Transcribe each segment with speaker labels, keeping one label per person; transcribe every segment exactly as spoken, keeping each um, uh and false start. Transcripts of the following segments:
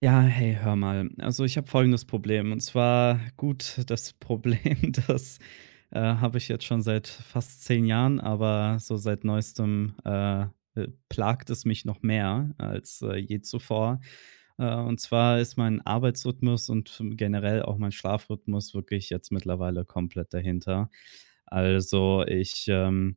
Speaker 1: Ja, hey, hör mal. Also ich habe folgendes Problem. Und zwar gut, das Problem, das äh, habe ich jetzt schon seit fast zehn Jahren, aber so seit neuestem äh, äh, plagt es mich noch mehr als äh, je zuvor. Äh, und zwar ist mein Arbeitsrhythmus und generell auch mein Schlafrhythmus wirklich jetzt mittlerweile komplett dahinter. Also ich ähm,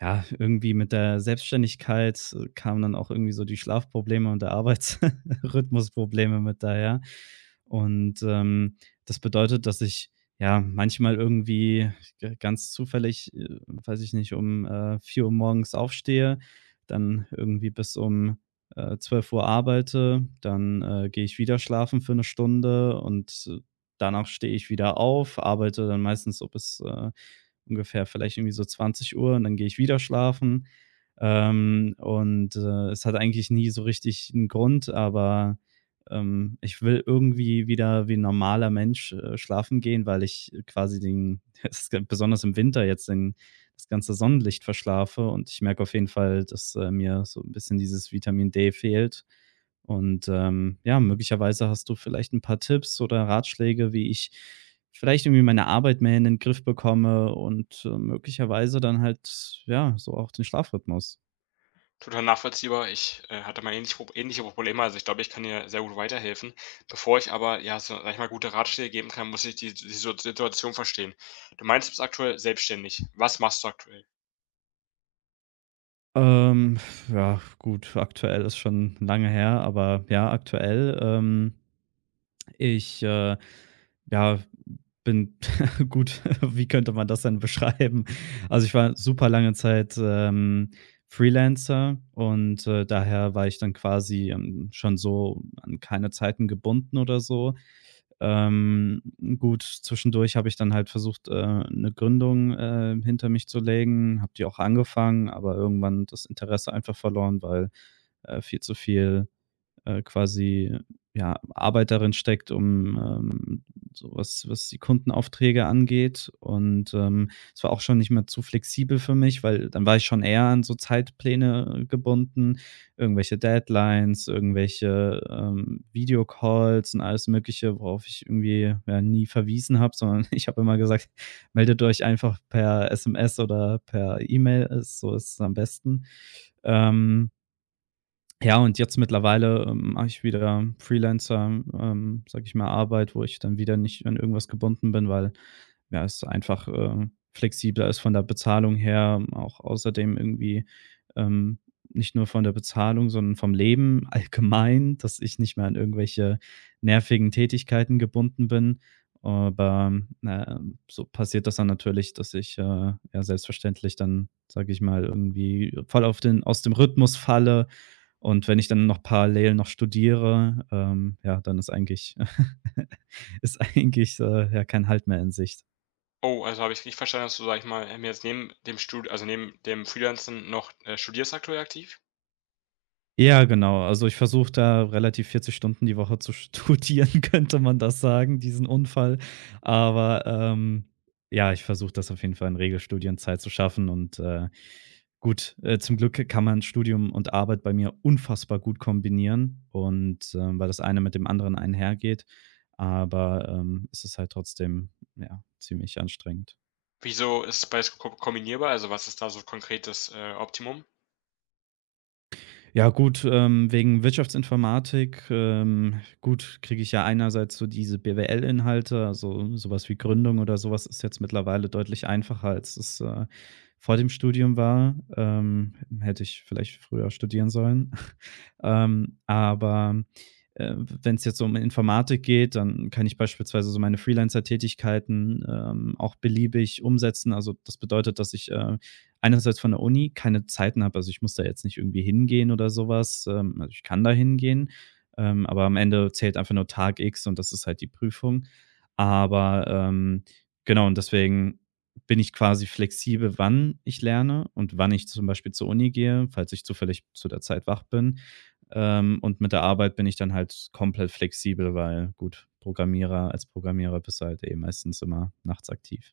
Speaker 1: ja, irgendwie mit der Selbstständigkeit, äh, kamen dann auch irgendwie so die Schlafprobleme und der Arbeitsrhythmusprobleme mit daher. Und, ähm, das bedeutet, dass ich, ja, manchmal irgendwie g ganz zufällig, äh, weiß ich nicht, um, äh, vier Uhr morgens aufstehe, dann irgendwie bis um, äh, zwölf Uhr arbeite, dann, äh, gehe ich wieder schlafen für eine Stunde und äh, danach stehe ich wieder auf, arbeite dann meistens so bis, äh, ungefähr vielleicht irgendwie so zwanzig Uhr und dann gehe ich wieder schlafen. Ähm, und, äh, es hat eigentlich nie so richtig einen Grund, aber, ähm, ich will irgendwie wieder wie 'n normaler Mensch, äh, schlafen gehen, weil ich quasi den das g besonders im Winter jetzt den das ganze Sonnenlicht verschlafe und ich merke auf jeden Fall, dass, äh, mir so ein bisschen dieses Vitamin D fehlt. Und, ähm, ja, möglicherweise hast du vielleicht ein paar Tipps oder Ratschläge, wie ich vielleicht irgendwie meine Arbeit mehr in den Griff bekomme und, äh, möglicherweise dann halt, ja, so auch den Schlafrhythmus.
Speaker 2: Total nachvollziehbar. Ich, äh, hatte mal ähnliche Pro ähnliche Probleme. Also, ich glaube, ich kann dir sehr gut weiterhelfen. Bevor ich aber, ja, so sage ich mal, gute Ratschläge geben kann, muss ich die die Situ Situation verstehen. Du meinst, du bist aktuell selbstständig. Was machst du aktuell?
Speaker 1: Ähm, ja, gut, aktuell ist schon lange her, aber ja, aktuell, ähm, ich, äh ja, bin gut, wie könnte man das denn beschreiben? Also, ich war super lange Zeit, ähm, Freelancer und, äh, daher war ich dann quasi, ähm, schon so an keine Zeiten gebunden oder so. Ähm, gut, zwischendurch habe ich dann halt versucht, äh, 'ne Gründung, äh, hinter mich zu legen, habe die auch angefangen, aber irgendwann das Interesse einfach verloren, weil, äh, viel zu viel äh, quasi, ja, Arbeit darin steckt, um, ähm, so was was die Kundenaufträge angeht. Und, ähm, es war auch schon nicht mehr zu flexibel für mich, weil dann war ich schon eher an so Zeitpläne gebunden, irgendwelche Deadlines, irgendwelche, ähm, Videocalls und alles Mögliche, worauf ich irgendwie, ja, nie verwiesen habe, sondern ich habe immer gesagt: „Meldet euch einfach per S M S oder per E-Mail, ist so ist es am besten.“ Ähm ja, und jetzt mittlerweile, ähm, mache ich wieder Freelancer, ähm, sage ich mal, Arbeit, wo ich dann wieder nicht an irgendwas gebunden bin, weil, ja, es einfach, ähm, flexibler ist von der Bezahlung her, ähm, auch außerdem irgendwie, ähm, nicht nur von der Bezahlung, sondern vom Leben allgemein, dass ich nicht mehr an irgendwelche nervigen Tätigkeiten gebunden bin. Aber, na, so passiert das dann natürlich, dass ich, äh, ja, selbstverständlich dann, sage ich mal, irgendwie voll auf den aus dem Rhythmus falle und wenn ich dann noch parallel noch studiere, ähm, ja, dann ist eigentlich ist eigentlich, äh, ja, kein Halt mehr in Sicht.
Speaker 2: Oh, also, habe ich richtig verstanden, dass du, sage ich mal, ähm, jetzt neben dem Stud also, neben dem Freelancen noch, äh, studierst aktuell aktiv?
Speaker 1: Ja, genau. Also, ich versuche da relativ vierzig Stunden die Woche zu studieren, könnte man das sagen, diesen Unfall. Aber, ähm, ja, ich versuche das auf jeden Fall in Regelstudienzeit zu schaffen und, äh gut, äh, zum Glück kann man Studium und Arbeit bei mir unfassbar gut kombinieren und, ähm, weil das eine mit dem anderen einhergeht, aber, ähm, es ist halt trotzdem, ja, ziemlich anstrengend.
Speaker 2: Wieso ist beides ko kombinierbar? Also, was ist da so konkretes äh, Optimum?
Speaker 1: Ja gut, ähm, wegen Wirtschaftsinformatik, ähm, gut, kriege ich ja einerseits so diese B W L-Inhalte, also sowas wie Gründung oder sowas ist jetzt mittlerweile deutlich einfacher, als es äh, vor dem Studium war. Ähm, hätte ich vielleicht früher studieren sollen. ähm, aber äh, wenn es jetzt so um Informatik geht, dann kann ich beispielsweise so meine Freelancer-Tätigkeiten ähm, auch beliebig umsetzen. Also das bedeutet, dass ich äh, einerseits von der Uni keine Zeiten habe. Also, ich muss da jetzt nicht irgendwie hingehen oder sowas. Ähm, also, ich kann da hingehen, ähm, aber am Ende zählt einfach nur Tag X und das ist halt die Prüfung. Aber, ähm, genau und deswegen bin ich quasi flexibel, wann ich lerne und wann ich zum Beispiel zur Uni gehe, falls ich zufällig zu der Zeit wach bin. Ähm, und mit der Arbeit bin ich dann halt komplett flexibel, weil gut, Programmierer als Programmierer bist du halt eh meistens immer nachts aktiv.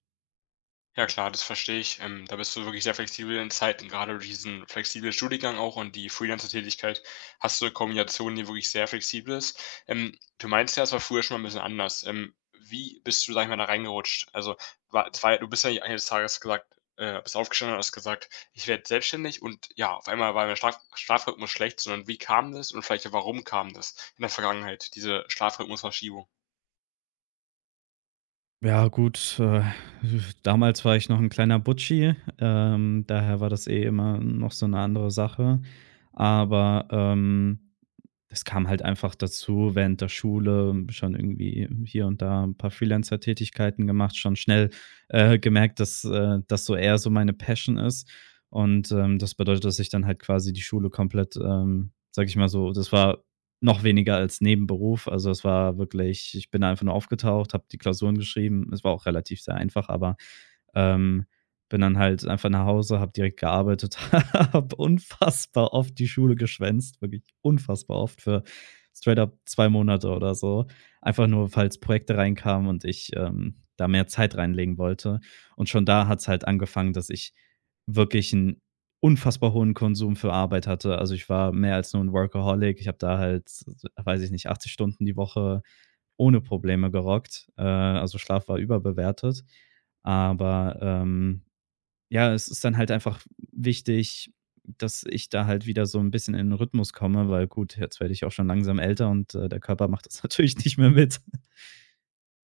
Speaker 2: Ja klar, das verstehe ich. Ähm, da bist du wirklich sehr flexibel in Zeiten, gerade durch diesen flexiblen Studiengang auch, und die Freelancer-Tätigkeit hast du eine Kombination, die wirklich sehr flexibel ist. Ähm, du meinst ja, es war früher schon mal ein bisschen anders. Ähm, wie bist du, sage ich mal, da reingerutscht? Also, war das war ja, du bist ja nicht eines Tages gesagt äh, bist aufgestanden und hast gesagt: „Ich werde selbstständig“, und ja, auf einmal war mein Schlaf Schlafrhythmus schlecht, sondern wie kam das, und vielleicht auch warum kam das in der Vergangenheit, diese Schlafrhythmusverschiebung?
Speaker 1: Ja gut, äh, damals war ich noch ein kleiner Butschi, ähm, daher war das eh immer noch so 'ne andere Sache. Aber, ähm das kam halt einfach dazu während der Schule, schon irgendwie hier und da ein paar Freelancer-Tätigkeiten gemacht, schon schnell, äh, gemerkt, dass, äh, das so eher so meine Passion ist. Und, ähm, das bedeutet, dass ich dann halt quasi die Schule komplett, ähm, sage ich mal so das war noch weniger als Nebenberuf. Also, es war wirklich ich bin einfach nur aufgetaucht, habe die Klausuren geschrieben. Es war auch relativ sehr einfach, aber, ähm bin dann halt einfach nach Hause, habe direkt gearbeitet, habe unfassbar oft die Schule geschwänzt, wirklich unfassbar oft für straight up zwei Monate oder so. Einfach nur, falls Projekte reinkamen und ich, ähm, da mehr Zeit reinlegen wollte. Und schon da hat es halt angefangen, dass ich wirklich einen unfassbar hohen Konsum für Arbeit hatte. Also, ich war mehr als nur ein Workaholic. Ich habe da halt, weiß ich nicht, achtzig Stunden die Woche ohne Probleme gerockt. Äh, also, Schlaf war überbewertet. Aber, ähm ja, es ist dann halt einfach wichtig, dass ich da halt wieder so ein bisschen in 'n Rhythmus komme, weil gut, jetzt werde ich auch schon langsam älter und, äh, der Körper macht das natürlich nicht mehr mit.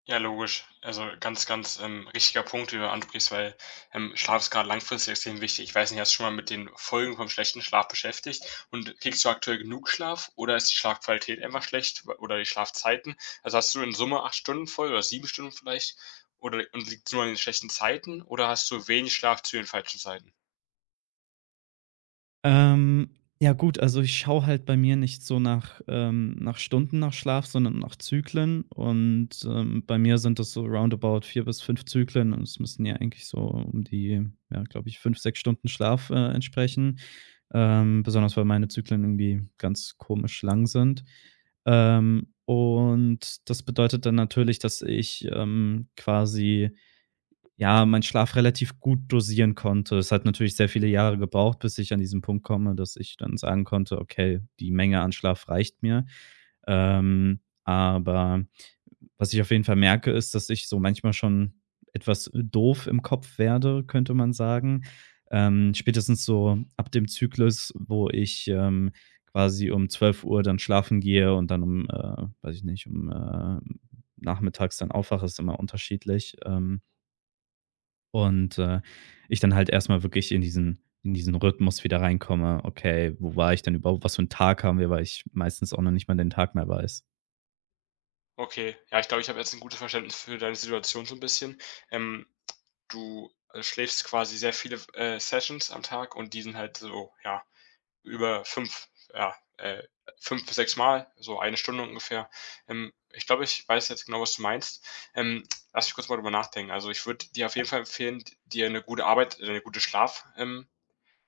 Speaker 2: Ja, logisch. Also ganz, ganz ähm, richtiger Punkt, den du ansprichst, weil ähm, Schlaf ist gerade langfristig extrem wichtig. Ich weiß nicht, hast du schon mal mit den Folgen vom schlechten Schlaf beschäftigt? Und kriegst du aktuell genug Schlaf, oder ist die Schlafqualität einfach schlecht oder die Schlafzeiten? Also hast du in Summe acht Stunden voll oder sieben Stunden vielleicht? Oder und liegt es nur an den schlechten Zeiten, oder hast du wenig Schlaf zu den falschen Zeiten?
Speaker 1: Ähm, ja gut, also ich schaue halt bei mir nicht so nach ähm, nach Stunden nach Schlaf, sondern nach Zyklen und, ähm, bei mir sind das so roundabout vier bis fünf Zyklen und es müssen ja eigentlich so um die, ja, glaube ich, fünf sechs Stunden Schlaf, äh, entsprechen, ähm, besonders weil meine Zyklen irgendwie ganz komisch lang sind. Ähm, und das bedeutet dann natürlich, dass ich, ähm, quasi ja, meinen Schlaf relativ gut dosieren konnte. Es hat natürlich sehr viele Jahre gebraucht, bis ich an diesen Punkt komme, dass ich dann sagen konnte: „Okay, die Menge an Schlaf reicht mir.“ Ähm, aber was ich auf jeden Fall merke, ist, dass ich so manchmal schon etwas doof im Kopf werde, könnte man sagen. Ähm, spätestens so ab dem Zyklus, wo ich, ähm, quasi um zwölf Uhr dann schlafen gehe und dann um, äh weiß ich nicht, um, äh nachmittags dann aufwache, ist immer unterschiedlich. Ähm, und, äh, ich dann halt erst mal wirklich in diesen in diesen Rhythmus wieder reinkomme: „Okay, wo war ich denn überhaupt? Was für 'n Tag haben wir?“ Weil ich meistens auch noch nicht mal den Tag mehr weiß.
Speaker 2: Okay, ja, ich glaube, ich habe jetzt ein gutes Verständnis für deine Situation so ein bisschen. Ähm, du äh, schläfst quasi sehr viele äh, Sessions am Tag, und die sind halt so, ja, über fünf, ja, äh, fünf bis sechs Mal, so eine Stunde ungefähr. Ähm, ich glaube, ich weiß jetzt genau, was du meinst. Ähm, lass mich kurz mal drüber nachdenken. Also ich würde dir auf jeden Fall empfehlen, dir eine gute Arbeit eine gute Schlaf ähm,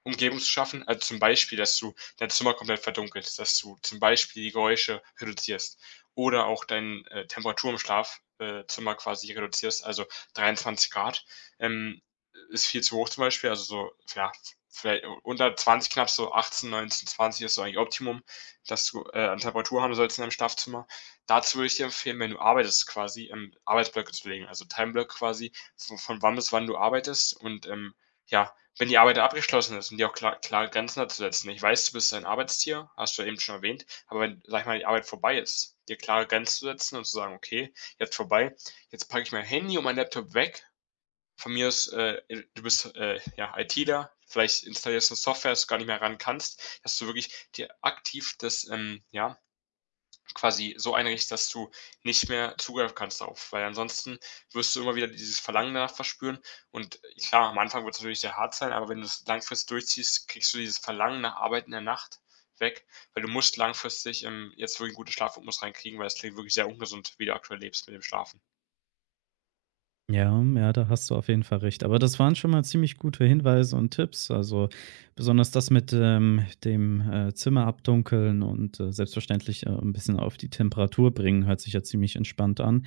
Speaker 2: Umgebung zu schaffen. Also, zum Beispiel, dass du dein Zimmer komplett verdunkelst, dass du zum Beispiel die Geräusche reduzierst oder auch deine äh, Temperatur im Schlafzimmer äh, Zimmer quasi reduzierst, also dreiundzwanzig Grad ähm, ist viel zu hoch zum Beispiel, also so, ja, vielleicht unter zwanzig knapp, so achtzehn, neunzehn, zwanzig ist so eigentlich Optimum, dass du, äh, an Temperatur haben sollst in deinem Schlafzimmer. Dazu würde ich dir empfehlen, wenn du arbeitest quasi, ähm, Arbeitsblöcke zu legen, also Timeblöcke quasi, so von wann bis wann du arbeitest, und, ähm, ja, wenn die Arbeit abgeschlossen ist, sind ja auch klar klare Grenzen da zu setzen. Ich weiß, du bist ein Arbeitstier, hast du ja eben schon erwähnt, aber wenn, sag ich mal, die Arbeit vorbei ist, dir klare Grenzen zu setzen und zu sagen: „Okay, jetzt vorbei, jetzt packe ich mein Handy und meinen Laptop weg.“ Von mir aus, äh, äh, du bist, äh, ja, ITler, vielleicht installierst du 'ne Software, dass du gar nicht mehr ran kannst, dass du wirklich dir aktiv das, ähm, ja, quasi so einrichtest, dass du nicht mehr zugreifen kannst darauf, weil ansonsten wirst du immer wieder dieses Verlangen danach verspüren. Und äh, klar, am Anfang wird es natürlich sehr hart sein, aber wenn du es langfristig durchziehst, kriegst du dieses Verlangen nach Arbeit in der Nacht weg, weil du musst langfristig, ähm, jetzt wirklich 'n guten Schlafrhythmus reinkriegen, weil es klingt wirklich sehr ungesund, wie du aktuell lebst mit dem Schlafen.
Speaker 1: Ja, ja, da hast du auf jeden Fall recht. Aber das waren schon mal ziemlich gute Hinweise und Tipps. Also, besonders das mit, ähm, dem, äh, Zimmer abdunkeln und, äh, selbstverständlich, äh, 'n bisschen auf die Temperatur bringen, hört sich ja ziemlich entspannt an.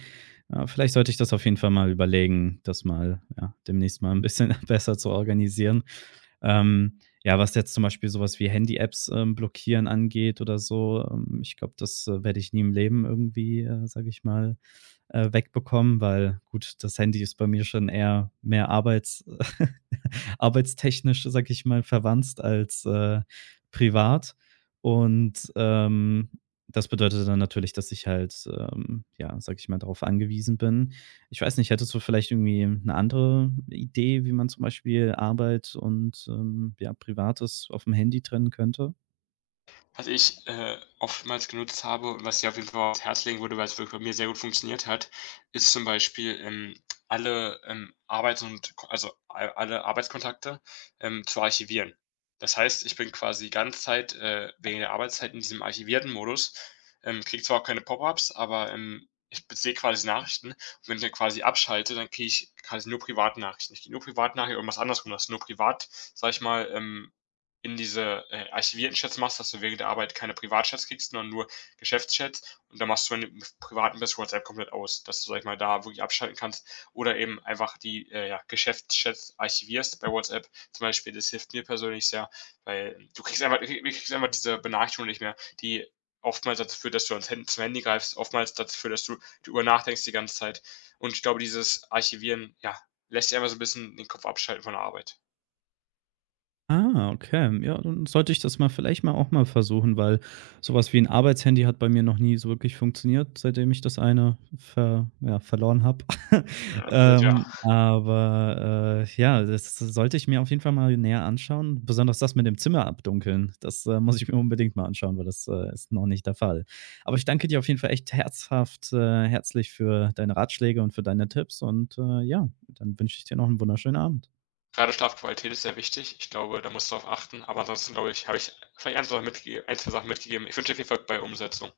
Speaker 1: Äh, vielleicht sollte ich das auf jeden Fall mal überlegen, das mal ja, demnächst mal ein bisschen besser zu organisieren. Ähm, ja, was jetzt zum Beispiel sowas wie Handy-Apps, ähm, blockieren angeht oder so, ähm, ich glaube, das, äh, werde ich nie im Leben irgendwie, äh, sage ich mal, äh, wegbekommen, weil gut, das Handy ist bei mir schon eher mehr arbeits arbeitstechnisch, sage ich mal, verwandt als, äh, privat. Und, ähm, das bedeutet dann natürlich, dass ich halt, ähm, ja, sage ich mal, darauf angewiesen bin. Ich weiß nicht, hättest du vielleicht irgendwie eine andere Idee, wie man zum Beispiel Arbeit und, ähm, ja, Privates auf dem Handy trennen könnte?
Speaker 2: Was ich, äh, oftmals genutzt habe und was ich auf jeden Fall ans Herz legen würde, weil's wirklich bei mir sehr gut funktioniert hat, ist zum Beispiel, ähm, alle, ähm, Arbeits und also a alle Arbeitskontakte, ähm, zu archivieren. Das heißt, ich bin quasi die ganze Zeit, äh, wegen der Arbeitszeit in diesem archivierten Modus, ähm, kriege zwar auch keine Pop-ups, aber, ähm, ich sehe quasi Nachrichten, und wenn ich dann quasi abschalte, dann kriege ich quasi nur private Nachrichten. Ich kriege nur Privatnachrichten, irgendwas andersrum, was nur privat, sage ich mal, ähm, in diese, äh, archivierten Chats machst, dass du während der Arbeit keine Privatchats kriegst, sondern nur Geschäftschats. Und dann machst du, wenn du im Privaten bist, WhatsApp komplett aus, dass du, sag ich mal, da wirklich abschalten kannst. Oder eben einfach die äh, ja, Geschäftschats archivierst bei WhatsApp zum Beispiel. Das hilft mir persönlich sehr, weil du kriegst einfach, du kriegst einfach diese Benachrichtigung nicht mehr, die oftmals dazu führt, dass du ans Hand zum Handy greifst, oftmals dazu führt, dass du darüber nachdenkst die ganze Zeit. Und ich glaube, dieses Archivieren, ja, lässt sich einfach so ein bisschen den Kopf abschalten von der Arbeit.
Speaker 1: Ah, okay. Ja, dann sollte ich das mal vielleicht mal auch mal versuchen, weil sowas wie ein Arbeitshandy hat bei mir noch nie so wirklich funktioniert, seitdem ich das eine ver ja, verloren habe.
Speaker 2: Ja, blöd, ja.
Speaker 1: Ähm, aber, äh, ja, das sollte ich mir auf jeden Fall mal näher anschauen. Besonders das mit dem Zimmer abdunkeln, das, äh, muss ich mir unbedingt mal anschauen, weil das, äh, ist noch nicht der Fall. Aber ich danke dir auf jeden Fall echt herzhaft, äh herzlich für deine Ratschläge und für deine Tipps und, äh, ja, dann wünsche ich dir noch einen wunderschönen Abend.
Speaker 2: Gerade Schlafqualität ist sehr wichtig. Ich glaube, da musst du drauf achten. Aber ansonsten, glaube ich, habe ich vielleicht ein, zwei Sachen Sachen mitgegeben. Ich wünsche dir viel Erfolg bei der Umsetzung.